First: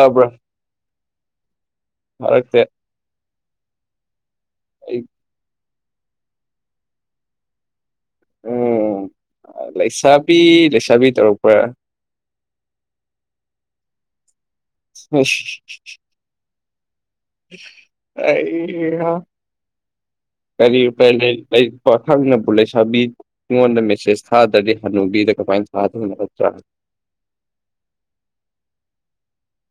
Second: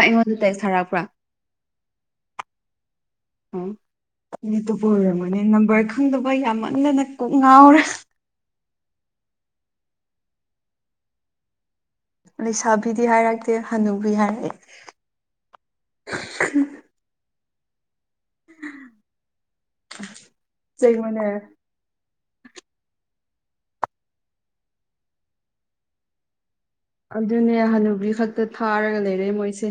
ꯑꯩꯉꯣꯟꯗ ꯇꯦꯛꯁ ꯊꯥꯔꯛꯄ꯭ꯔꯥ ꯊꯥꯔꯛꯇꯦ ꯎꯝ ꯃꯤ ꯑꯇꯣꯞꯄ ꯑꯩ ꯑꯣꯏꯔꯝꯒꯅꯤ ꯅꯝꯕꯔ ꯈꯪꯗꯕ ꯌꯥꯝꯃꯟꯗꯅ ꯀꯣꯛ ꯉꯥꯎꯔꯦ ꯎꯝ ꯂꯩꯁꯥꯕꯤ ꯂꯩꯁꯥꯕꯤ ꯇꯧꯔꯛꯄ꯭ꯔꯥ ꯂꯩꯁꯥꯕꯤꯗꯤ ꯍꯥꯏꯔꯛꯇꯦ ꯍꯅꯨꯕꯤ ꯍꯥꯏꯔꯛꯑꯦ ꯑꯁ ꯍꯤ ꯍꯤ ꯍꯤ ꯍꯩ ꯍꯥ ꯀꯔꯤ ꯆꯩꯉꯣꯅꯦ [unintelligible] ꯂꯩ ꯄꯥꯈꯪꯅꯕꯨ ꯂꯩꯁꯥꯕꯤ ꯅꯉꯣꯟꯗ ꯃꯦꯁꯦꯁ ꯊꯥꯗ꯭ꯔꯗꯤ ꯍꯟꯅꯨꯕꯤꯗ ꯀꯃꯥꯏꯅ ꯊꯥꯗꯣꯏꯅꯣ ꯅꯠꯇ꯭ꯔꯥ ꯑꯗꯨꯅꯦ ꯍꯅꯨꯕꯤ ꯈꯛꯇ ꯊꯥꯔꯒ ꯂꯩꯔꯦ ꯃꯣꯏꯁꯦ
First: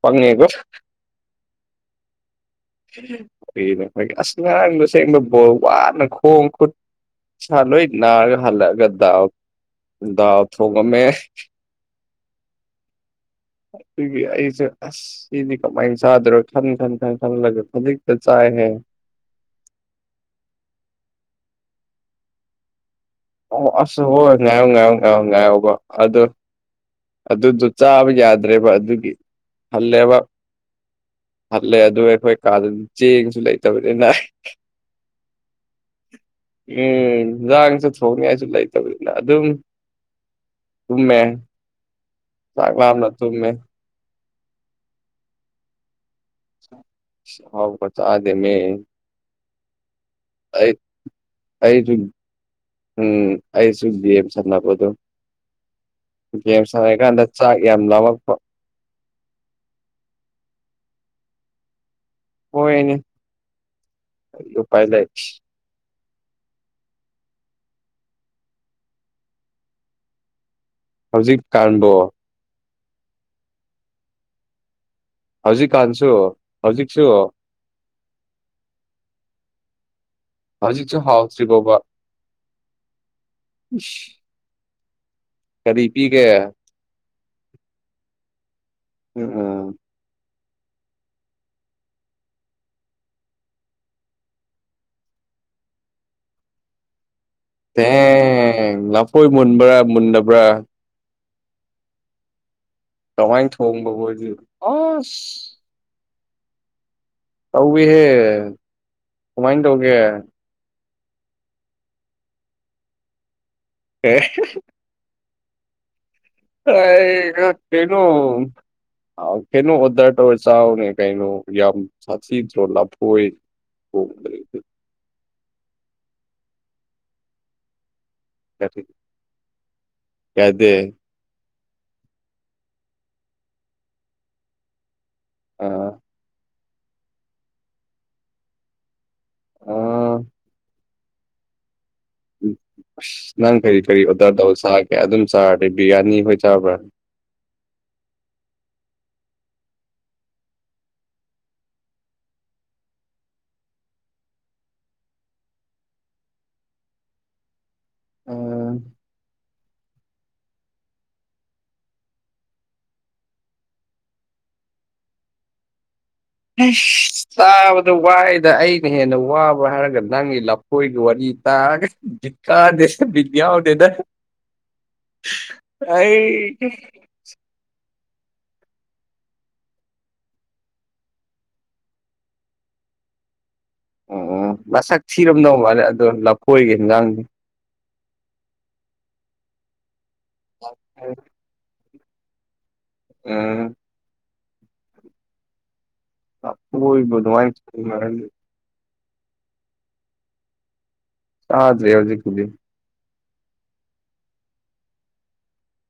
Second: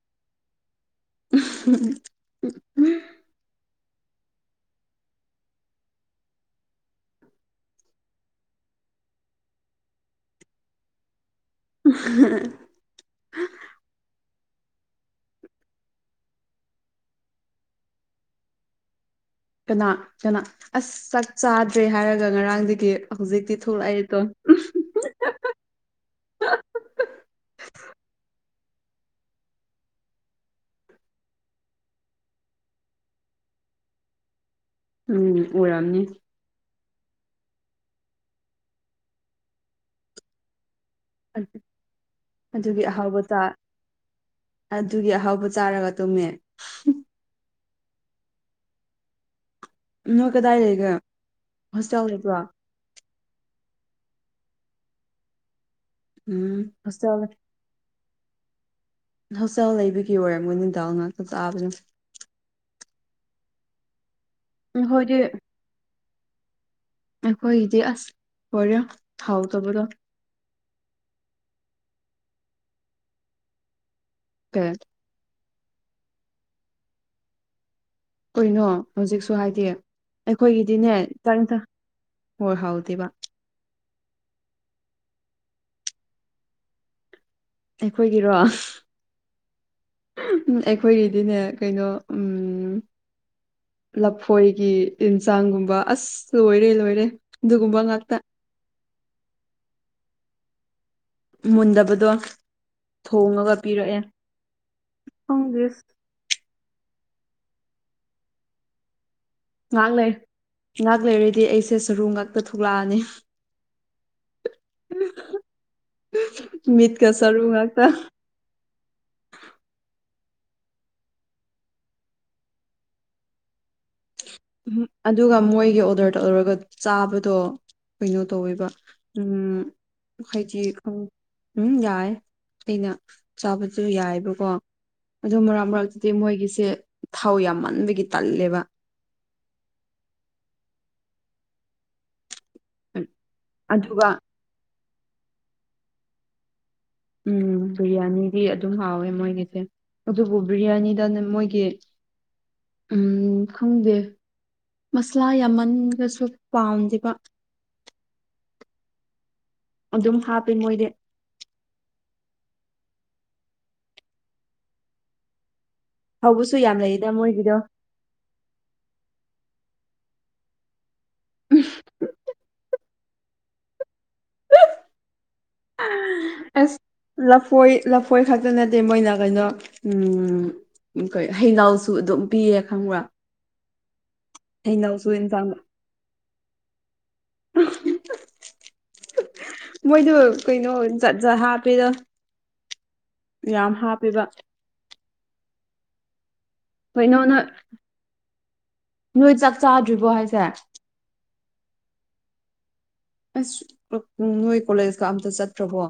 ꯄꯪꯉꯦꯍꯦ [unintelligible] [unintelligible] ꯀꯨꯏꯅ ꯑꯈꯣꯏꯒꯤ ꯑꯁ ꯉꯥꯔꯥꯡ ꯑꯁꯦꯡꯕ ꯕꯣꯜ ꯋꯥꯅ ꯈꯣꯡ ꯈꯨꯠ ꯁꯥ ꯂꯣꯏ ꯅꯥꯔꯒ ꯍꯜꯂꯛꯑꯒ ꯗꯥꯜ ꯗꯥꯜ ꯊꯣꯡꯉꯝꯃꯦ [unintelligible] ꯑꯗꯨꯒꯤ ꯑꯩꯁꯦ ꯑꯁ ꯁꯤꯗꯤ ꯀꯃꯥꯏꯅ ꯆꯥꯗꯣꯏꯔꯣ ꯈꯟ ꯈꯟ ꯈꯟ ꯈꯜꯂꯒ ꯍꯧꯖꯤꯛꯇ ꯆꯥꯏꯌꯦꯍꯦ ꯀꯅꯥ ꯀꯅꯥ ꯑꯁ ꯆꯥꯛ ꯆꯥꯗ꯭ꯔꯦ ꯍꯥꯏꯔꯒ ꯉꯔꯥꯡꯗꯒꯤ ꯍꯧꯖꯤꯛꯇꯤ ꯑꯣ ꯑꯁ ꯊꯣꯛꯂꯛꯏꯗꯣ ꯍꯣꯏ ꯉꯥꯏꯌꯣ ꯉꯥꯏꯌꯣ ꯉꯥꯏꯌꯣ ꯉꯥꯏꯌꯣꯕ ꯑꯗꯨ ꯑꯗꯨꯗꯨ ꯆꯥꯕ ꯌꯥꯗ꯭ꯔꯦꯕ ꯑꯗꯨꯒꯤ ꯍꯜꯂꯦꯕ ꯍꯜꯂꯦ ꯑꯗꯨ ꯑꯩꯈꯣꯏ ꯀꯥꯗ ꯆꯦꯡꯁꯨ ꯂꯩꯇꯕꯅꯤꯅ ꯎꯝ ꯎꯔꯝꯅꯤ ꯎꯝ ꯖꯥꯡꯁꯨ ꯊꯣꯡꯅꯤꯡꯉꯥꯏꯁꯨ ꯂꯩꯇꯕꯅꯤꯅ ꯑꯗꯨꯝ ꯇꯨꯝꯃꯦ ꯆꯥꯛ ꯑꯗꯨꯒꯤ ꯂꯥꯝꯅ ꯑꯍꯥꯎꯕ ꯆꯥ ꯇꯨꯝꯃꯦ ꯑꯗꯨꯒꯤ ꯑꯍꯥꯎꯕ ꯆꯥꯔꯒ ꯇꯨꯝꯃꯦ ꯑꯍꯥꯎꯕ ꯆꯥꯗꯦꯃꯤ ꯅꯣꯏ ꯀꯗꯥꯏ ꯂꯩꯒꯦ ꯑꯩꯁꯨ ꯍꯣꯁꯇꯦꯜ ꯂꯩꯕ꯭ꯔꯣ ꯎꯝ ꯑꯩꯁꯨ ꯒꯦꯝ ꯁꯥꯟꯅꯕꯗꯣ ꯎꯝ ꯒꯦꯝ ꯍꯣꯁꯇꯦꯜ ꯁꯥꯟꯅꯩꯀꯥꯟꯗ ꯆꯥꯛ ꯌꯥꯝ ꯂꯥꯝꯃꯛꯄ ꯍꯣꯁꯇꯦꯜ ꯂꯩꯕꯒꯤ ꯑꯣꯏꯔꯝꯒꯅꯤ ꯗꯥꯜ ꯉꯥꯛꯇ ꯆꯥꯕꯗꯣ ꯍꯣꯏꯅꯦ ꯀꯔꯤ ꯎꯄꯥꯢ ꯂꯩ ꯑꯩꯈꯣꯏꯗꯤ ꯑꯈꯣꯏꯒꯤꯗꯤ ꯑꯁ ꯂꯣꯢꯔꯦ ꯍꯥꯎꯇꯕꯗꯣ ꯍꯧꯖꯤꯛ ꯀꯥꯟꯕꯣ ꯀꯩ ꯍꯧꯖꯤꯛꯀꯥꯟꯁꯨ ꯍꯧꯖꯤꯛꯁꯨ ꯀꯩꯅꯣ ꯍꯧꯖꯤꯛꯁꯨ ꯍꯥꯏꯗꯤ ꯍꯧꯖꯤꯛꯁꯨ ꯑꯈꯣꯏꯒꯤꯗꯤꯅꯦ ꯆꯥꯛ ꯏꯟꯁꯥꯡ ꯍꯥꯎꯇ꯭ꯔꯤꯕꯣꯕ ꯍꯣꯏ ꯍꯥꯎꯗꯦꯕ ꯏꯁ ꯀꯔꯤ ꯄꯤꯒꯦ ꯑꯩꯈꯣꯏꯒꯤꯔꯣ ꯎꯝ ꯎꯝ ꯑꯩꯈꯣꯏꯒꯤꯗꯤꯅꯦ ꯀꯩꯅꯣ ꯎꯝ ꯂꯐꯣꯏꯒꯤ ꯏꯟꯁꯥꯡꯒꯨꯝꯕ ꯑꯁ ꯂꯣꯏꯔꯦ-ꯂꯣꯏꯔꯦ꯫ ꯊꯦꯡ ꯂꯐꯣꯏ ꯃꯨꯟꯕ꯭ꯔꯥ ꯃꯨꯟꯗꯕ꯭ꯔꯥ꯫ ꯃꯨꯟꯗꯕꯗꯣ ꯀꯃꯥꯏꯅ ꯊꯣꯉꯒ ꯄꯤꯔꯛꯑꯦ ꯊꯣꯡꯕꯕꯨ ꯑꯁ ꯈꯪꯗꯦꯁ꯫ ꯇꯧꯋꯦꯍꯦ꯫ ꯉꯥꯍꯥꯛ ꯂꯩ ꯉꯥꯍꯥꯛ ꯂꯩꯔꯗꯤ ꯑꯩꯁꯦ ꯁꯔꯨ ꯉꯥꯛꯇ ꯊꯣꯛꯂꯛꯑꯅꯤ꯫ [unintelligible] [unintelligible] ꯃꯤꯠꯀ ꯁꯔꯨ ꯑꯥꯏꯒ ꯉꯥꯛꯇ ꯀꯩꯅꯣ꯫ ꯑ ꯀꯩꯅꯣ ꯑꯣꯗꯔ ꯇꯧꯔ ꯆꯥꯎꯅꯦ ꯀꯩꯅꯣ ꯌꯥꯝ ꯁꯥꯊꯤꯗ꯭ꯔꯣ ꯂꯐꯣꯏ [unintelligible] ꯎꯝꯍ ꯑꯗꯨꯒ ꯃꯣꯏꯒꯤ ꯑꯣꯗꯔ ꯇꯧꯔꯒ ꯆꯥꯕꯗꯣ ꯀꯩꯅꯣ ꯇꯧꯋꯦꯕ ꯌꯥꯗꯦ ꯎꯝ ꯍꯥꯏꯗꯤ ꯌꯥꯗꯦ? ꯈꯪ ꯎꯝ ꯌꯥꯏ ꯑꯩꯅ ꯆꯥꯕꯁꯨ ꯌꯥꯏꯕꯀꯣ꯫ ꯑꯗꯨ ꯃꯔꯛ ꯑꯥ ꯃꯔꯛꯇꯗꯤ ꯃꯣꯏꯒꯤꯁꯦ ꯊꯥꯎ ꯌꯥꯝꯃꯟꯕꯒꯤ ꯇꯜꯂꯦꯕ꯫ ꯑꫭ꯫ ꯑꯁ ꯅꯪ ꯀꯔꯤ-ꯀꯔꯤ ꯑꯗꯨꯒ ꯑꯣꯔꯗꯔ ꯇꯧ ꯆꯥꯒꯦ ꯑꯗꯨꯝ ꯆꯥꯔꯗꯤ ꯕꯤꯔꯌꯥꯅꯤ ꯍꯣꯏ ꯆꯥꯕ꯭ꯔꯥ꯫ ꯎꯝ ꯕꯤꯔꯌꯥꯅꯤꯗꯤ ꯑꯗꯨꯝ ꯍꯥꯎꯋꯦ ꯃꯣꯏꯒꯤꯁꯦ꯫ ꯑꯗꯨꯕꯨ ꯕꯤ꯭ꯔꯌꯥꯅꯤꯗꯅ ꯃꯣꯏꯒꯤ ꯎꯝ ꯈꯪꯗꯦ꯫ ꯃꯁꯂꯥ ꯌꯥꯝꯃꯟꯒꯁꯨ ꯄꯥꯝꯗꯦꯕ꯫ [inaudible] ꯑꯗꯨꯝ ꯍꯥꯞꯄꯦ ꯃꯣꯏꯗꯤ꯫ ꯍꯧꯕꯁꯨ ꯌꯥꯝ ꯂꯩꯗ ꯑꯩꯁ ꯃꯣꯏꯒꯤꯗꯣ ꯇꯥꯕ ꯗꯣ ꯋꯥꯏꯗ ꯑꯩꯅ ꯍꯦꯟꯅ ꯋꯥꯕ ꯍꯥꯏꯔꯒ ꯅꯪꯒꯤ ꯂꯐꯣꯏꯒꯤ ꯋꯥꯔꯤ ꯇꯥꯔꯒ ꯕꯤꯠ ꯇꯥꯗꯦ ꯕꯤꯠ ꯌꯥꯎꯗꯦꯗ꯫ [unintelligible] ꯑꯁ ꯑꯩ ꯂꯐꯣꯏ ꯂꯐꯣꯏ ꯈꯛꯇ ꯅꯠꯇꯦ ꯃꯣꯏꯅ ꯀꯩꯅꯣ ꯎꯝ ꯎꯝ ꯀꯩ ꯍꯩꯩꯅꯥꯎꯁꯨ ꯑꯗꯨꯝ ꯄꯤꯌꯦ ꯈꯪꯕ꯭ꯔꯥ꯫ ꯑꯣ ꯃꯁꯛ ꯍꯩꯅꯧꯁꯨ ꯏꯟꯁꯥꯡ ꯊꯤꯔꯝꯗꯧ ꯃꯥꯜꯂꯦ ꯑꯗꯣ ꯂꯐꯣꯏꯒꯦ ꯍꯤꯟꯖꯥꯡꯗꯣ꯫ [unintelligible] ꯃꯣꯏꯗꯣ ꯀꯩꯅꯣ ꯖꯥꯠ-ꯖꯥꯠ ꯍꯥꯞꯄꯦꯗ ꯎꯝ ꯌꯥꯝ ꯍꯥꯞꯄꯦꯕ꯫ [inaudible] ꯀꯩꯅꯣꯅ ꯑꯗꯨꯃꯥꯏꯅ ꯊꯣꯡꯅꯔꯗꯤ ꯅꯣꯏ ꯆꯥꯛ ꯆꯥꯗ꯭ꯔꯤꯕꯣ ꯍꯥꯏꯁꯦ꯫ ꯆꯥꯗ꯭ꯔꯤ ꯍꯧꯖꯤꯛꯄꯨꯗꯤ꯫ ꯑꯁ ꯅꯣꯏ ꯀꯣꯂꯦꯖꯀ ꯑꯝꯇ ꯆꯥꯠꯇ꯭ꯔꯕꯣ꯫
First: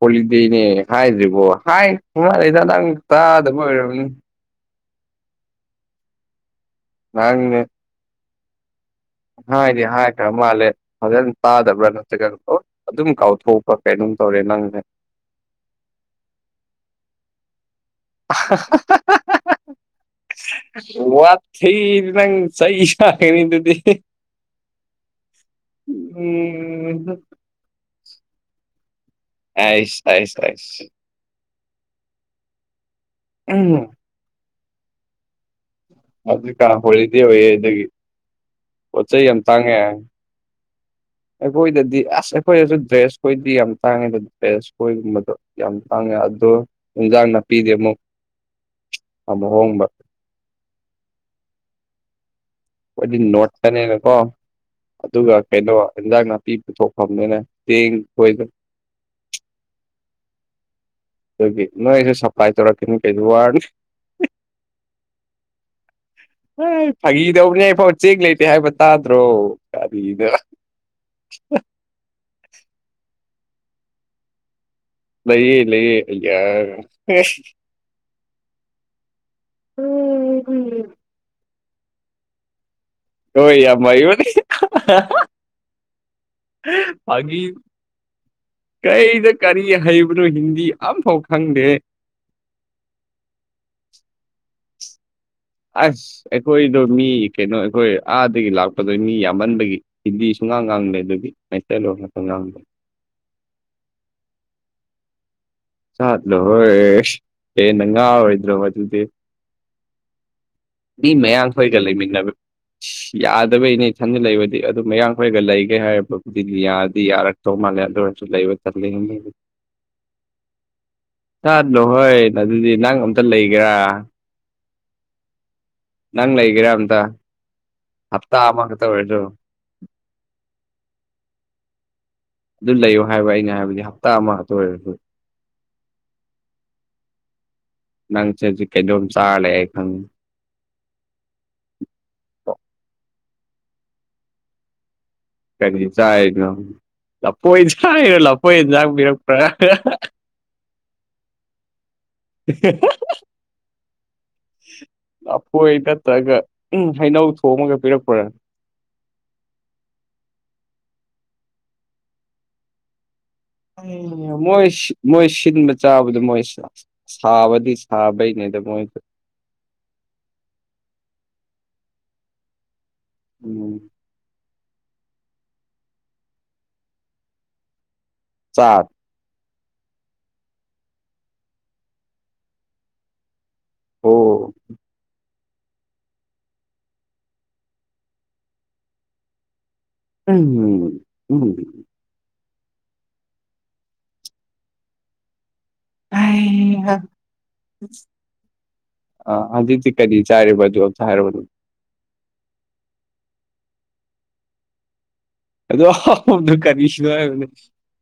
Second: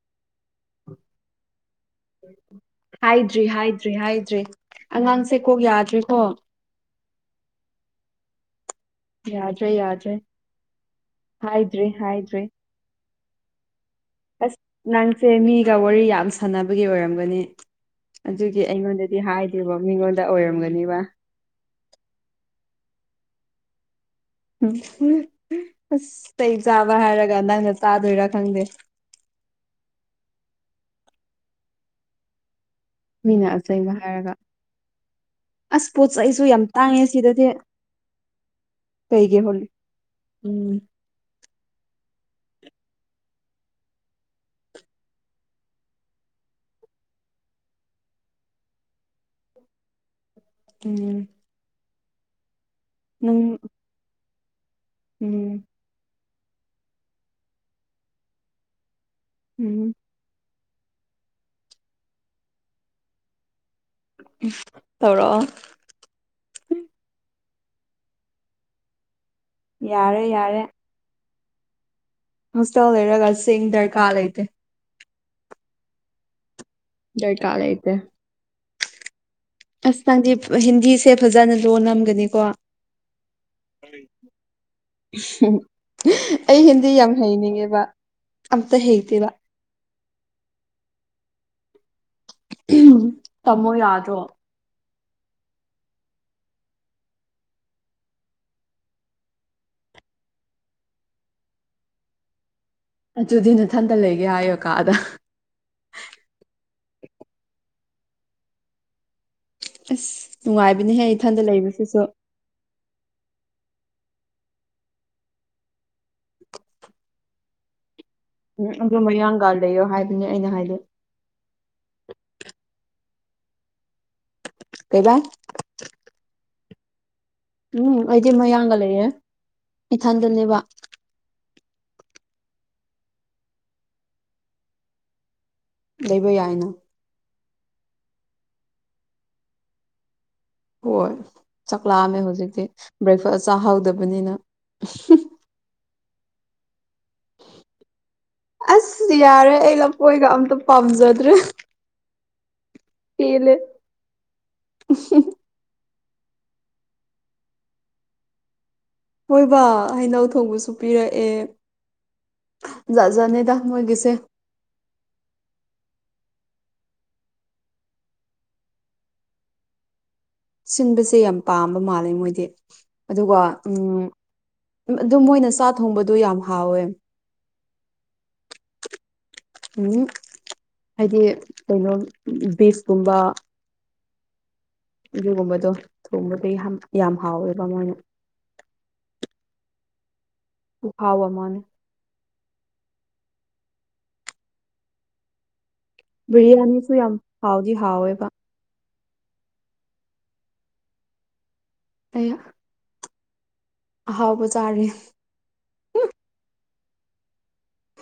ꯍꯣꯂꯤꯗꯦꯅꯦ ꯍꯥꯏꯗ꯭ꯔꯤꯕꯣ ꯍꯥꯏꯒ꯭ꯔꯃꯂꯦꯗ ꯅꯪ ꯍꯥꯏꯗ꯭ꯔꯤ ꯇꯥꯗꯕ ꯍꯥꯏꯗ꯭ꯔꯤ ꯑꯣꯏꯔꯝꯅꯤ꯫ ꯍꯥꯏꯗ꯭ꯔꯤ ꯑꯉꯥꯡꯁꯦ ꯀꯣꯛ ꯌꯥꯗ꯭ꯔꯦꯀꯣ꯫ ꯅꯪꯅꯦ꯫ ꯌꯥꯗ꯭ꯔꯦ ꯍꯥꯏꯗꯤ ꯌꯥꯗ꯭ꯔꯦ ꯍꯥꯏꯈ꯭ꯔ ꯃꯥꯜꯂꯦ ꯐꯖꯅ ꯍꯥꯏꯗ꯭ꯔꯤ ꯇꯥꯗꯕ꯭ꯔꯥ ꯅꯠꯇ꯭ꯔꯒꯅ ꯍꯥꯏꯗ꯭ꯔꯤ ꯑꯗꯨꯝ ꯀꯥꯎꯊꯣꯛꯄ ꯀꯩꯅꯣꯝ ꯑꯁ ꯅꯪꯁꯦ ꯃꯤꯒ ꯋꯥꯔꯤ ꯌꯥꯝ ꯁꯥꯟꯅꯕꯒꯤ ꯑꯣꯏꯔꯝꯒꯅꯤ꯫ ꯑꯗꯨꯒꯤ ꯑꯩꯉꯣꯟꯗꯗꯤ ꯍꯥꯏꯗꯦꯕ ꯃꯤꯉꯣꯟꯗ ꯑꯣꯏꯔꯝꯒꯅꯤꯕ꯫ ꯈꯤꯗꯤ ꯅꯪ ꯆꯩ ꯆꯥꯒꯅꯤ ꯑꯗꯨꯗꯤ꯫ [unintelligible] [unintelligible] ꯑꯁ ꯆꯩ ꯆꯥꯕ ꯎꯝ ꯍꯥꯏꯔꯒ ꯅꯪꯅ ꯆꯥꯗꯣꯏꯔꯥ ꯈꯪꯗꯦ꯫ ꯑꯩꯁ ꯑꯩꯁ ꯑꯩꯁ꯫ ꯃꯤꯅ ꯎꯝ ꯑꯆꯦꯡꯕ ꯍꯥꯏꯔꯒ꯫ ꯑꯁ ꯄꯣꯠ ꯆꯩꯖꯨ ꯌꯥꯝ ꯍꯧꯖꯤꯛꯀꯥꯟ ꯇꯥꯡꯉꯦ ꯍꯣꯂꯤꯗꯦ ꯁꯤꯗꯗꯤ ꯑꯣꯏꯌꯦ ꯑꯗꯨꯒꯤ ꯄꯣꯠ ꯆꯩ ꯀꯩꯒꯤ ꯌꯥꯝ ꯍꯣꯜꯂꯤ ꯇꯥꯡꯉꯦ ꯎꯝ ꯑꯩꯈꯣꯏꯗꯗꯤ ꯑꯁ ꯑꯩꯈꯣꯏꯗꯁꯨ ꯗ꯭ꯔꯦꯁ ꯈꯣꯏꯗꯤ ꯌꯥꯝ ꯇꯥꯡꯉꯦꯗ ꯗ꯭ꯔꯦꯁ ꯈꯣꯏꯒꯨꯝꯕꯗꯣ ꯌꯥꯝ ꯇꯥꯡꯉꯦ ꯑꯗꯣ ꯏꯟꯖꯥꯡ ꯅꯥꯄꯤꯗꯤ ꯑꯃꯨꯛ ꯑꯃꯨꯛ ꯍꯣꯡꯕ ꯎꯝ ꯑꯩꯈꯣꯏꯗꯤ ꯅꯪ ꯅꯣꯔꯠꯇꯅꯦꯅꯀꯣ ꯑꯗꯨꯒ ꯎꯝ ꯀꯩꯅꯣ ꯏꯟꯖꯥꯡ ꯅꯥ ꯄꯤ ꯄꯨꯊꯣꯛꯐꯝꯅꯤꯅ ꯇꯦꯡ ꯊꯣꯏꯗ ꯎꯝ ꯑꯗꯨꯒꯤ ꯅꯣꯏꯖꯨ ꯁꯞꯄ꯭ꯂꯥꯏ ꯇꯧꯔꯛꯀꯅꯤ ꯀꯩꯁꯨ ꯋꯥꯔꯨꯅꯨ ꯎꯝ ꯇꯧꯔꯛꯑꯣ ꯍꯥꯏ ꯐꯥꯒꯤꯗꯧꯕꯅꯦ ꯐꯣꯟ ꯆꯦꯡ ꯂꯩꯇꯦ ꯍꯥꯏꯕ ꯇꯥꯗ꯭ꯔꯣ ꯌꯥꯔꯦ ꯀꯔꯤꯅꯣ ꯌꯥꯔꯦ ꯍꯣꯁꯇꯦꯜ ꯂꯩꯔꯒ ꯆꯦꯡ ꯗꯔꯀꯥꯔ ꯂꯩꯇꯦ ꯂꯩꯌꯦ ꯂꯩꯌꯦ ꯑꯥꯌꯥꯔ ꯗꯔꯀꯥꯔ ꯂꯩꯇꯦ ꯑꯁ ꯅꯪꯗꯤ ꯍꯤꯟꯗꯤꯁꯦ ꯐꯖꯅ ꯂꯣꯟꯂꯝꯒꯅꯤꯀꯣ ꯍꯣꯏ ꯌꯥꯝ ꯍꯩꯕꯅꯤ ꯑꯩ ꯍꯤꯟꯗꯤ ꯌꯥꯝ ꯍꯩꯅꯤꯡꯉꯦꯕ ꯑꯝꯇ ꯍꯩꯇꯦꯕ ꯀꯩꯗ ꯀꯔꯤ ꯍꯩꯕꯅꯣ ꯍꯤꯟꯗꯤ ꯑꯝꯐꯥꯎ ꯈꯪꯗꯦ [unintelligible] ꯇꯝꯃꯣ ꯌꯥꯗ꯭ꯔꯣ ꯑꯁ ꯑꯩꯈꯣꯏꯗꯣ ꯃꯤ ꯀꯩꯅꯣ ꯑꯩꯈꯣꯏ ꯑꯥꯗꯒꯤ ꯂꯥꯛꯄꯗꯣ ꯃꯤ ꯌꯥꯝꯃꯟꯕꯒꯤ ꯍꯤꯟꯗꯤ ꯁꯨꯡꯉꯥꯡ ꯉꯥꯡꯅꯗꯕꯤ ꯃꯩꯇꯩꯂꯣꯟ ꯉꯥꯛꯇ ꯉꯥꯡꯕ ꯑꯗꯨꯗꯤ ꯅꯊꯟꯇ ꯂꯩꯒꯦ ꯍꯥꯏꯌꯣ ꯀꯥꯗ ꯆꯠꯂꯣꯍꯦ ꯍꯦꯟꯅ ꯉꯥꯎꯔꯣꯏꯗ꯭ꯔꯣ ꯑꯗꯨꯗꯤ ꯑꯁ ꯅꯨꯡꯉꯥꯏꯕꯅꯤꯍꯦ ꯃꯤ ꯏꯊꯟꯗ ꯃꯌꯥꯡꯈꯣꯏꯒ ꯂꯩꯕꯁꯤꯁꯨ ꯂꯩꯃꯤꯟꯅꯕ ꯌꯥꯗꯕꯩꯅꯦ ꯏꯊꯟꯗ ꯂꯩꯕꯗꯤ ꯑꯗꯨꯝ ꯃꯌꯥꯡꯈꯣꯏꯒ ꯂꯩꯒꯦ ꯍꯥꯏꯔꯕꯕꯨꯗꯤ ꯌꯥꯗꯤ ꯌꯥꯔꯛꯇꯧ ꯃꯥꯜꯂꯦ ꯑꯗꯣ ꯎꯝ ꯑꯗꯣ ꯃꯌꯥꯥꯡꯒ ꯂꯩꯌꯣ ꯍꯥꯏꯕꯅꯦ ꯑꯩꯅ ꯍꯥꯏꯗꯤ ꯆꯠꯂꯣꯍꯩ ꯑꯗꯨꯗꯤ ꯅꯪ ꯑꯝꯇ ꯂꯩꯒꯦꯔꯥ ꯀꯩꯕꯥ ꯅꯪ ꯂꯩꯒꯦꯔ ꯑꯝꯇ ꯎꯝ ꯑꯩꯗꯤ ꯍꯞꯇꯥ ꯃꯌꯥꯡꯒ ꯑꯃꯈꯛꯇ ꯂꯩꯌꯦ ꯑꯣꯏꯔꯁꯨ ꯏꯊꯟꯗꯅꯦꯕ ꯑꯗꯨ ꯂꯩꯌꯣ ꯍꯥꯏꯕ ꯑꯩꯅ ꯍꯥꯏꯕꯗꯤ ꯍꯞꯇꯥ ꯑꯃ ꯈꯠꯇ ꯑꯣꯏꯔꯁꯨ ꯂꯩꯕ ꯌꯥꯏꯅ ꯅꯪ ꯆꯖꯤꯛ ꯀꯩꯅꯣꯝ ꯆꯥꯔ ꯂꯩꯌꯦ ꯑꯩ ꯈꯪꯉꯦ ꯍꯣꯏ ꯆꯥꯛ ꯂꯥꯝꯃꯦ ꯍꯧꯖꯤꯛꯇꯤ ꯕ꯭ꯔꯦꯛꯐꯥꯁ ꯆꯥꯍꯧꯗꯕꯅꯤꯅ ꯀꯔꯤ ꯆꯥꯏꯅꯣ ꯂꯐꯣꯏ ꯆꯥꯏꯔꯣ ꯂꯐꯣꯏ ꯏꯟꯖꯥꯛ ꯑꯁ ꯄꯤꯔꯛꯄ꯭ꯔꯥ ꯌꯥꯔꯦ [unintelligible] ꯄꯥꯝꯖꯗ꯭ꯔꯦ [unintelligible] ꯄꯦꯜꯂꯦ ꯍꯣꯏ ꯅꯠꯇ꯭ꯔꯒ ꯍꯩꯅꯧ ꯊꯣꯡꯉꯒ ꯄꯤꯔꯛꯄ꯭ꯔ ꯍꯣꯏꯕꯥ ꯍꯩꯅꯧ ꯊꯣꯡꯕꯁꯨ ꯄꯤꯔꯛꯑꯦ ꯖꯥꯠ ꯖꯥꯠꯅꯤꯗ [unintelligible] ꯃꯣꯏꯁ ꯃꯣꯏ ꯁꯤꯟꯕ ꯆꯥꯕꯗꯣ ꯃꯣꯏ ꯁꯥ ꯁꯥꯕꯗꯤ ꯁꯥꯕꯩꯅꯦꯗ ꯃꯣꯏꯗꯣ ꯁꯤꯟꯕꯁꯦ ꯌꯥꯝ ꯄꯥꯝꯕ ꯃꯥꯜꯂꯦ ꯃꯣꯏꯗꯤ ꯑꯗꯨꯒ ꯎꯝ ꯑꯗꯨ ꯃꯣꯏꯅ ꯆꯥꯛ ꯊꯣꯡꯕꯗꯣ ꯌꯥꯝ ꯍꯥꯎꯋꯦ ꯆꯥꯛ ꯍꯨꯝ ꯍꯥꯏꯗꯤ ꯀꯩꯅꯣ ꯕꯤꯁꯀꯨꯝꯕ ꯑꯣ ꯑꯗꯨꯒꯨꯝꯕꯗꯣ ꯊꯣꯡꯕꯗꯤ ꯌꯥꯝ ꯌꯥꯝ ꯍꯥꯎꯋꯦꯕ ꯃꯣꯏꯅ ꯎꯝꯝ ꯈꯨꯍꯥꯎ ꯎꯝ ꯑꯃꯅꯦ ꯕꯤꯔꯌꯥꯅꯤꯁꯨ ꯍꯩꯍꯥ ꯌꯥꯝ ꯍꯥꯎꯗꯤ ꯍꯥꯎꯋꯦꯕ ꯑꯥ ꯍꯧꯖꯤꯛꯇꯤ ꯀꯔꯤ ꯆꯥꯔꯤꯕ ꯑꯗꯣ ꯑꯝꯇ ꯍꯥꯏꯔꯛꯎꯅꯦ ꯑꯌꯥ ꯑꯍꯥꯎꯕ ꯆꯥꯔꯦ ꯑꯗꯨꯛ ꯍꯥꯎꯕꯗꯣ ꯀꯔꯤꯅꯣ ꯍꯥꯏꯕꯅꯤ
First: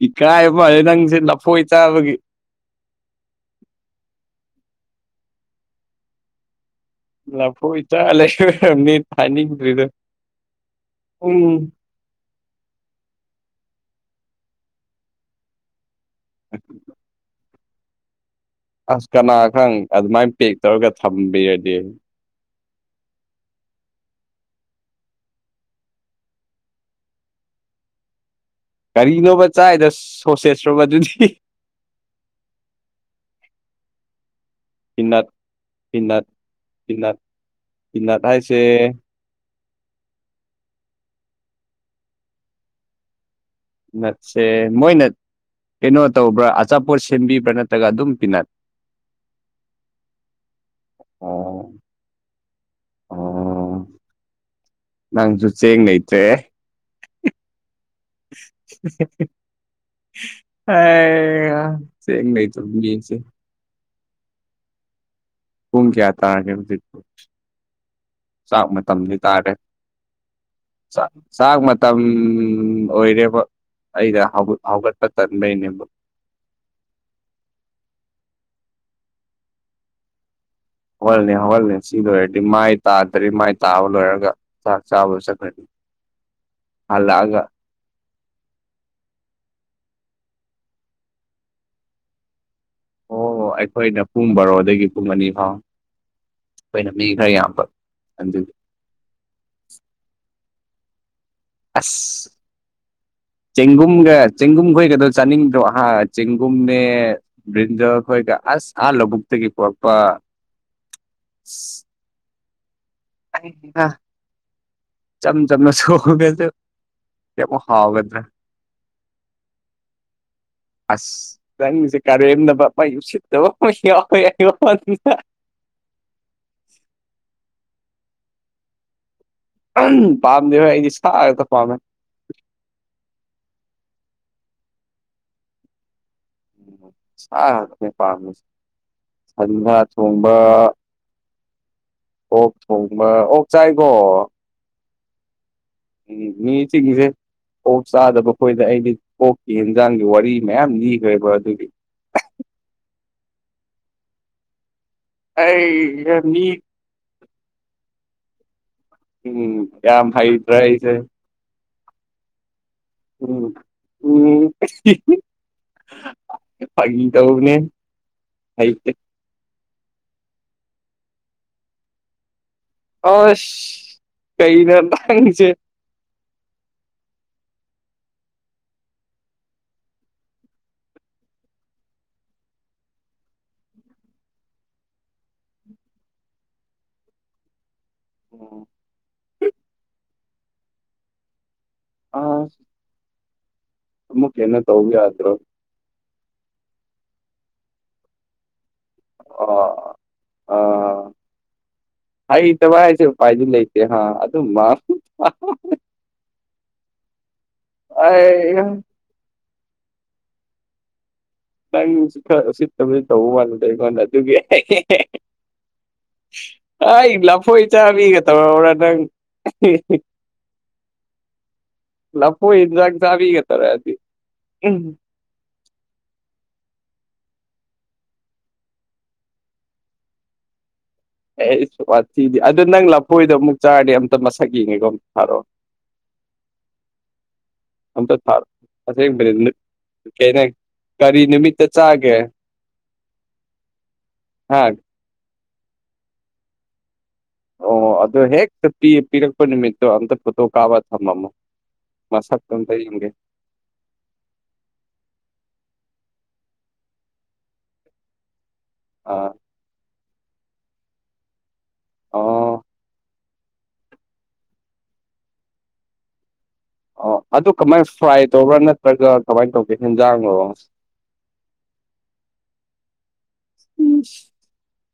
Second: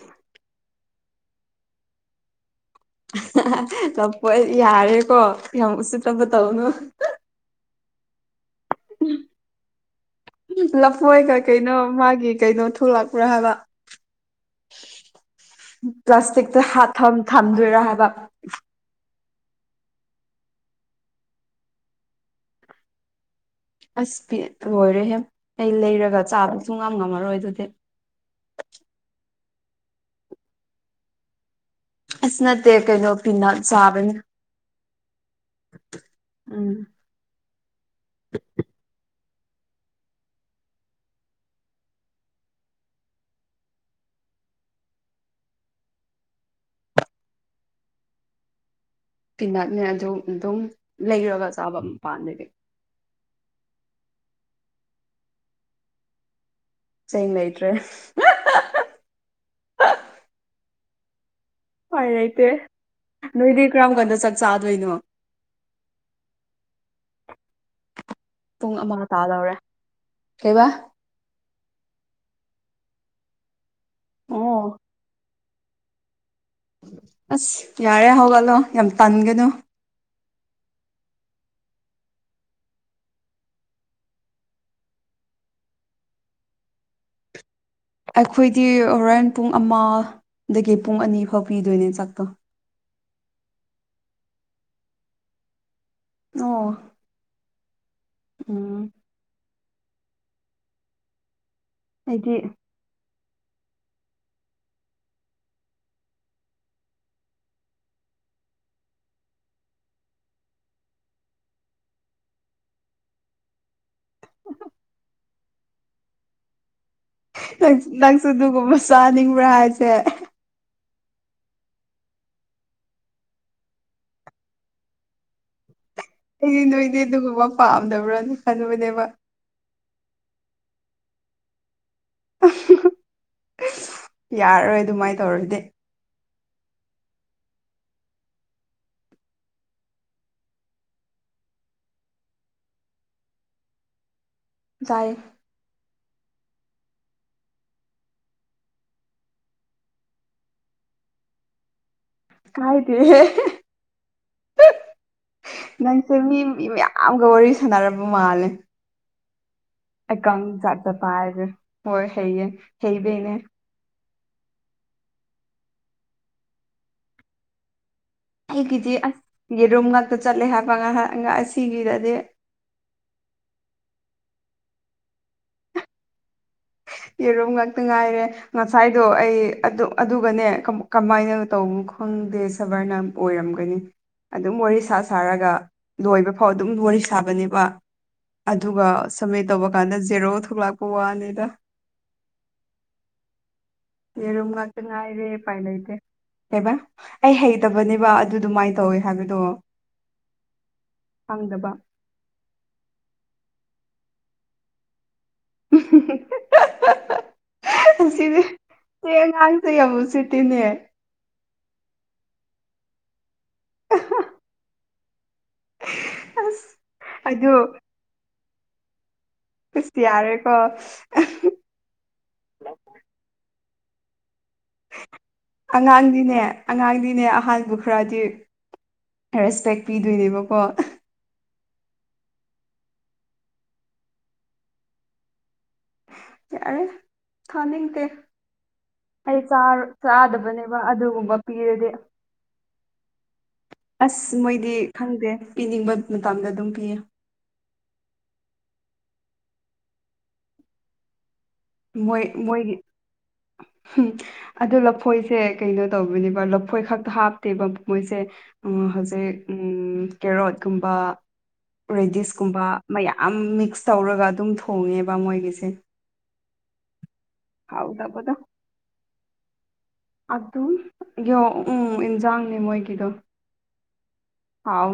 ꯏꯀꯥꯏꯕꯩ ꯋꯥꯅꯤ ꯅꯪꯁꯦ ꯂꯐꯣꯏ ꯆꯥꯕꯒꯤ [unintelligible] ꯂꯥꯐꯣꯏ ꯌꯥꯔꯦꯀꯣ ꯌꯥꯝ ꯎꯁꯤꯠꯇꯕ ꯇꯧꯅꯨ ꯂꯐꯣꯏ ꯆꯥꯔ ꯂꯩꯔꯝꯃꯤ ꯐꯥꯏꯅꯤꯪꯗꯔ꯭ꯤꯗꯨ ꯂꯐꯣꯏ ꯀꯩ ꯀꯩꯅꯣ ꯃꯥꯒꯤ ꯀꯩꯅꯣ ꯊꯣꯛꯂꯛꯄ꯭ꯔꯥ ꯍꯥꯏꯕ ꯄ꯭ꯂꯥꯁꯇꯤꯛꯇ ꯍꯥꯞ ꯊꯝ ꯊꯝꯗꯣꯏꯔꯥ ꯍꯥꯏꯕ ꯑꯁ ꯀꯅꯥ ꯈꯪ ꯑꯗꯨꯃꯥꯏꯅ ꯄꯦꯛ ꯇꯧꯔꯒ ꯊꯝꯕꯤꯔꯗꯤ ꯑꯁ ꯄꯦꯛ ꯂꯣꯏꯔꯦꯍꯦ ꯑꯩ ꯂꯩꯔꯒ ꯆꯥꯕ ꯁꯨꯛꯉꯝ ꯉꯝꯃꯔꯣꯏ ꯑꯗꯨꯗꯤ ꯀꯔꯤꯅꯣꯕ ꯆꯥꯏꯗꯣ ꯁꯣꯁꯦꯁꯔꯣꯕ ꯑꯗꯨꯗꯤ ꯑꯁ ꯅꯠꯇꯦ ꯀꯩꯅꯣ ꯄꯤꯅꯠ ꯆꯥꯕꯅꯤ ꯄꯤꯅꯠ ꯄꯤꯅꯠ ꯎꯝ ꯄꯤꯅꯠ ꯄꯤꯅꯠ ꯍꯥꯏꯁꯦ ꯅꯠꯁꯦ ꯃꯣꯏꯅ ꯀꯩꯅꯣ ꯇꯧꯕ꯭ꯔꯥ ꯑꯆꯥꯄꯣꯠ ꯁꯦꯝꯕꯤꯕ꯭ꯔꯥ ꯅꯠꯇ꯭ꯔꯒ ꯑꯗꯨꯝ ꯄꯤꯅꯠ ꯄꯤꯅꯥꯠꯅꯦ ꯑꯗꯨ ꯑꯗꯨꯝ ꯂꯩꯔꯒ ꯑꯣ ꯆꯥꯕ ꯃꯄꯥꯟꯗꯒꯤ ꯑꯣ ꯅꯪꯖꯨ ꯆꯦꯡ ꯂꯩꯇ꯭ꯔꯦ ꯆꯦꯡ ꯂꯩꯇ꯭ꯔꯦ [unintelligible] ꯍꯩ ꯍꯥ ꯎꯄꯥꯏ ꯂꯩꯇꯦ ꯅꯣꯏꯗꯤ ꯀꯔꯝ ꯀꯥꯟꯗ ꯆꯥꯛ ꯆꯥꯗꯣꯏꯅꯣ ꯄꯨꯡ ꯀꯌꯥ ꯇꯔꯒꯦ ꯍꯧꯖꯤꯛ ꯆꯥꯛ ꯄꯨꯡ ꯑꯃ ꯃꯇꯝꯗꯤ ꯇꯥꯔꯦ ꯇꯥꯗꯧꯔꯦ ꯀꯩꯕꯥ ꯆꯥꯛ ꯆꯥꯛ ꯃꯇꯝ ꯑꯣꯏꯔꯦꯕ ꯑꯩꯅ ꯑꯣ ꯍꯧꯒꯠ ꯍꯧꯒꯠꯄ ꯇꯟꯕꯩꯅꯦꯕ ꯑꯁ ꯌꯥꯔꯦ ꯍꯧꯒꯠꯂꯣ ꯌꯥꯝ ꯇꯟꯒꯅꯨ ꯍꯧꯒꯠꯂꯅꯤ ꯍꯧꯒꯠꯂꯅꯤ ꯁꯤ ꯂꯣꯏꯔꯗꯤ ꯃꯥꯏ ꯇꯥꯗ꯭ꯔꯤ ꯃꯥꯏ ꯇꯥꯕ ꯂꯣꯏꯔꯒ ꯆꯥꯛ ꯆꯥꯕ ꯆꯠꯀꯅꯤ ꯍꯜꯂꯛꯑꯒ ꯑꯩꯈꯣꯏꯗꯤ ꯍꯣꯔꯦꯟ ꯄꯨꯡ ꯑꯃꯗꯒꯤ ꯄꯨꯡ ꯑꯅꯤ ꯐꯥꯎ ꯄꯤꯗꯣꯏꯅꯦ ꯆꯥꯛꯇꯣ ꯑꯣ ꯑꯩꯈꯣꯏꯅ ꯄꯨꯡ ꯕꯥꯔꯣꯗꯒꯤ ꯄꯨꯡ ꯑꯅꯤ ꯐꯥꯎ ꯑꯣ ꯑꯩꯈꯣꯏꯅ ꯃꯤ ꯈꯔ ꯌꯥꯝꯕ ꯑꯗꯨꯒꯤ ꯎꯝ ꯑꯁ ꯑꯩꯗꯤ ꯆꯦꯡꯒꯨꯝꯒ ꯆꯦꯡꯒꯨꯝ ꯈꯣꯏꯒꯗꯣ ꯆꯥꯅꯤꯡꯗ꯭ꯔꯣ ꯑꯥ ꯆꯦꯡꯒꯨꯝꯅꯦ ꯕ꯭ꯔꯤꯟꯖꯥꯜ ꯈꯣꯏꯒ ꯑꯁ ꯑꯥ ꯂꯧꯕꯨꯛꯇꯒꯤ ꯄꯔꯛꯄ ꯑꯁ [unintelligible] ꯍꯥꯥ ꯍꯥꯍꯥ ꯆꯝ ꯆꯝꯅ ꯁꯨꯒꯥꯗꯨ ꯅꯪꯁ ꯅꯪꯁꯨ ꯑꯗꯨꯒꯨꯝꯕ ꯆꯥꯅꯤꯡꯕ꯭ꯔꯥ ꯍꯥꯏꯁꯦ ꯑꯁ ꯅꯪꯁꯦ ꯀꯔꯦꯝꯅꯕ ꯃꯩ ꯎꯁꯤꯠꯇꯕꯃꯥ ꯌꯥꯎꯋꯦ ꯑꯩꯉꯣꯟꯗ ꯑꯩꯗꯤ ꯅꯣꯏꯗꯤ ꯑꯗꯨꯒꯨꯝꯕ ꯄꯥꯝꯗꯕ꯭ꯔꯅ ꯈꯟꯕꯅꯦꯕ ꯑꯍꯝ ꯄꯥꯝꯗꯦꯕ ꯑꯩꯗꯤ ꯁꯥ ꯉꯥꯛꯇ ꯄꯝꯃꯦ ꯌꯥꯔꯔꯣꯏ ꯑꯗꯨꯃꯥꯏ ꯇꯧꯔꯗꯤ ꯁꯥ ꯉꯥꯛꯇꯅꯦ ꯄꯥꯝꯃꯤꯖꯤ ꯐꯟꯕꯥ ꯊꯣꯡꯕ ꯑꯣꯛ ꯊꯣꯡꯕ ꯑꯣꯛ ꯆꯥꯏꯀꯣ ꯖꯥꯏ ꯎꯝ ꯃꯤ ꯆꯤꯛꯖꯦ ꯑꯣꯛ ꯆꯥꯗꯕꯈꯣꯏꯗ ꯑꯩꯗꯤ ꯑꯣꯛꯀꯤ ꯏꯟꯖꯥꯡꯒꯤ ꯋꯥꯔꯤ ꯃꯌꯥꯝ ꯂꯤꯒ꯭ꯔꯦꯕ ꯑꯗꯨꯒꯤ ꯀꯥꯏꯗꯦꯍꯦ ꯅꯪꯁꯦ ꯃꯤ ꯃꯤ ꯃꯌꯥꯝ ꯑꯥꯝꯒ ꯋꯥꯔꯤ ꯁꯥꯟꯅꯔꯕ ꯃꯥꯜꯂꯦ ꯆꯤꯃꯤꯅꯨꯞ ꯑꯦꯀꯪ ꯖꯥꯠꯇ ꯄꯥꯏꯒ꯭ꯔ‌ꯦ ꯍꯣꯏ ꯍꯩꯌꯦ ꯍꯩꯕꯩꯅꯦ ꯎꯝ ꯎꯝ ꯐꯥꯒꯤ ꯇꯧꯕꯅꯦ ꯍꯩꯇꯦ ꯑꯩꯒꯤꯗꯤ ꯑꯁ ꯌꯦꯔꯨꯝ ꯉꯥꯛꯇ ꯆꯠꯂꯦ ꯍꯥꯏꯕ ꯉꯍꯛ ꯉ ꯑꯁꯤꯒꯤꯗꯗꯤ ꯑꯁ ꯀꯩꯅꯣ ꯅꯪꯖꯦ ꯌꯦꯔꯨꯝ ꯉꯥꯛꯇ ꯉꯥꯏꯔꯦ ꯉꯁꯥꯏꯗꯣ ꯑꯩ ꯑꯗꯨ ꯑꯗꯨꯒꯅꯦ ꯀꯝ ꯀꯝꯃꯥꯏꯅ ꯇꯧꯕꯅꯣ ꯈꯪꯗꯦ ꯁꯕꯔꯅꯝ ꯑꯣꯏꯔꯝꯒꯅꯤ ꯑꯗꯨꯝ ꯋꯥꯔꯤ ꯁꯥ ꯁꯥꯔꯒ ꯂꯣꯏꯕꯐꯥꯎ ꯑꯗꯨꯝ ꯋꯥꯔꯤ ꯁꯥꯕꯅꯦꯕ ꯑꯗꯨꯒ ꯁꯝꯃꯤꯠ ꯇꯧꯕ ꯀꯥꯟꯗ ꯖꯦꯔꯣ ꯊꯣꯛꯂꯛꯄ ꯋꯥꯅꯤꯗ ꯑꯥꯁ ꯌꯦꯔꯨꯝ ꯉꯥꯛꯇ ꯇꯧꯕ ꯉꯥꯏꯔꯦ ꯌꯥꯗ꯭ꯔꯣ ꯎꯄꯥꯏ ꯂꯩꯇꯦ ꯀꯩꯕ ꯑꯩ ꯍꯩꯇꯕꯅꯦꯕ ꯑꯗꯨ ꯑꯗꯨꯃꯥꯏ ꯇꯧꯋꯦ ꯍꯥꯏꯕꯗꯣ ꯑꯣ ꯈꯪꯗꯕ ꯑꯥ ꯍꯩꯇꯕ ꯍꯥꯏꯖꯦ ꯎꯄꯥꯏꯗꯤ ꯂꯩꯇꯦ ꯍꯥ ꯑꯗꯨꯝ ꯃꯝ [unintelligible] ꯑꯁꯤꯗꯤ ꯑꯩ ꯁꯤ ꯑꯉꯥꯡꯁꯦ ꯌꯥꯝ ꯎꯁꯤꯠꯇꯤꯅꯦ ꯅꯪꯁꯨ ꯈꯔ ꯎꯁꯤꯠꯇꯕꯗꯤ ꯇꯧꯕ ꯋꯥꯅꯤꯗ ꯑꯩꯉꯣꯟꯗ ꯑꯗꯨꯒꯤ ꯑꯁ ꯍꯥꯏ ꯑꯗꯨ ꯂꯐꯣꯏ ꯆꯥꯕꯤꯒ ꯇꯧꯔꯛꯑꯣꯔꯥ ꯅꯪ ꯏꯁ ꯌꯥꯔꯦꯀꯣ ꯂꯐꯣꯏ ꯏꯟꯖꯥꯡ ꯆꯕꯤꯒ ꯇꯧꯔꯛꯑꯗꯤ ꯎꯝ ꯑꯉꯥꯡꯗꯤꯅꯦ ꯑꯉꯥꯡꯗꯤꯅꯦ ꯑꯍꯟꯕꯨ ꯈꯔꯗꯤ ꯔꯦꯁꯄꯦꯛ ꯄꯤꯗꯨꯏꯅꯤꯕꯀꯣ ꯑꯦ ꯋꯥꯊꯤꯗꯤ ꯑꯗꯨ ꯅꯪ ꯂꯐꯣꯏꯗꯣ ꯑꯃꯨꯛ ꯆꯥꯔꯗꯤ ꯑꯝꯇ ꯃꯁꯛ ꯌꯦꯡꯒꯦꯀꯣ ꯑꯝꯇ ꯊꯥꯔꯛꯑꯣ ꯌꯥꯔꯦ ꯊꯥꯅꯤꯡꯇꯦ ꯑꯝꯇ ꯊꯥꯔꯛꯑꯣ ꯑꯁꯦꯡꯕꯅꯤ ꯑꯩ ꯅꯨ- ꯆꯥꯔ ꯀꯩ ꯅꯪ ꯆꯥꯗꯕꯅꯦꯕ ꯀꯔꯤ ꯑꯗꯨꯒꯨꯝꯕ ꯅꯨꯃꯤꯠꯇ ꯄꯤꯔꯗꯤ ꯆꯥꯒꯦ ꯑꯁ ꯍꯥ ꯃꯣꯏꯗꯤ ꯈꯪꯗꯦ ꯄꯤꯅꯤꯡꯕ ꯃꯇꯝꯗ ꯑꯗꯨꯝ ꯄꯤꯌꯦ ꯑꯣ ꯑꯗꯨ ꯍꯦꯛꯇ ꯄꯤ ꯄꯤꯔꯛꯄ ꯅꯨꯃꯤꯠꯇꯣ ꯑꯝꯇ ꯐꯣꯇꯣ ꯀꯥꯞꯄ ꯊꯝꯃꯝꯃꯣ ꯃꯣꯏ ꯃꯁꯛꯇꯣ ꯑꯝꯇ ꯃꯣꯏꯒꯤ ꯌꯦꯡꯒꯦ ꯍꯨꯝ ꯑꯗꯨ ꯂꯐꯣꯏꯁꯦ ꯀꯩꯅꯣ ꯇꯧꯕꯅꯦꯕ ꯂꯐꯣꯏ ꯈꯛꯇ ꯍꯥꯞꯇꯦꯕ ꯃꯣꯏꯁꯦ ꯎꯝ ꯑꯥ ꯍꯧꯖꯤꯛ ꯎꯝ ꯀꯦꯔꯣꯠꯀꯨꯝꯕ ꯑꯣ ꯔꯦꯗꯤꯁꯀꯨꯝꯕ ꯃꯌꯥꯝ ꯑꯝ ꯃꯤꯛꯁ ꯇꯧꯔꯒ ꯑꯗꯨꯝ ꯊꯣꯡꯉꯦꯕ ꯃꯣꯏꯒꯤꯁꯦ ꯑꯣ ꯑꯗꯨ ꯀꯃꯥꯅ ꯐ꯭ꯔꯥꯏ ꯍꯥꯎꯇꯕꯗꯣ ꯇꯧꯕ꯭ꯔꯥ ꯅꯠꯇ꯭ꯔꯒ ꯀꯃꯥꯏ ꯇꯧꯒꯦ ꯍꯦꯟꯖꯥꯡ ꯑꯗꯨꯝ ꯌꯣ ꯎꯝ ꯏꯟꯖꯥꯡꯅꯦ ꯃꯣꯏꯒꯤꯗꯣ ꯍꯥꯎ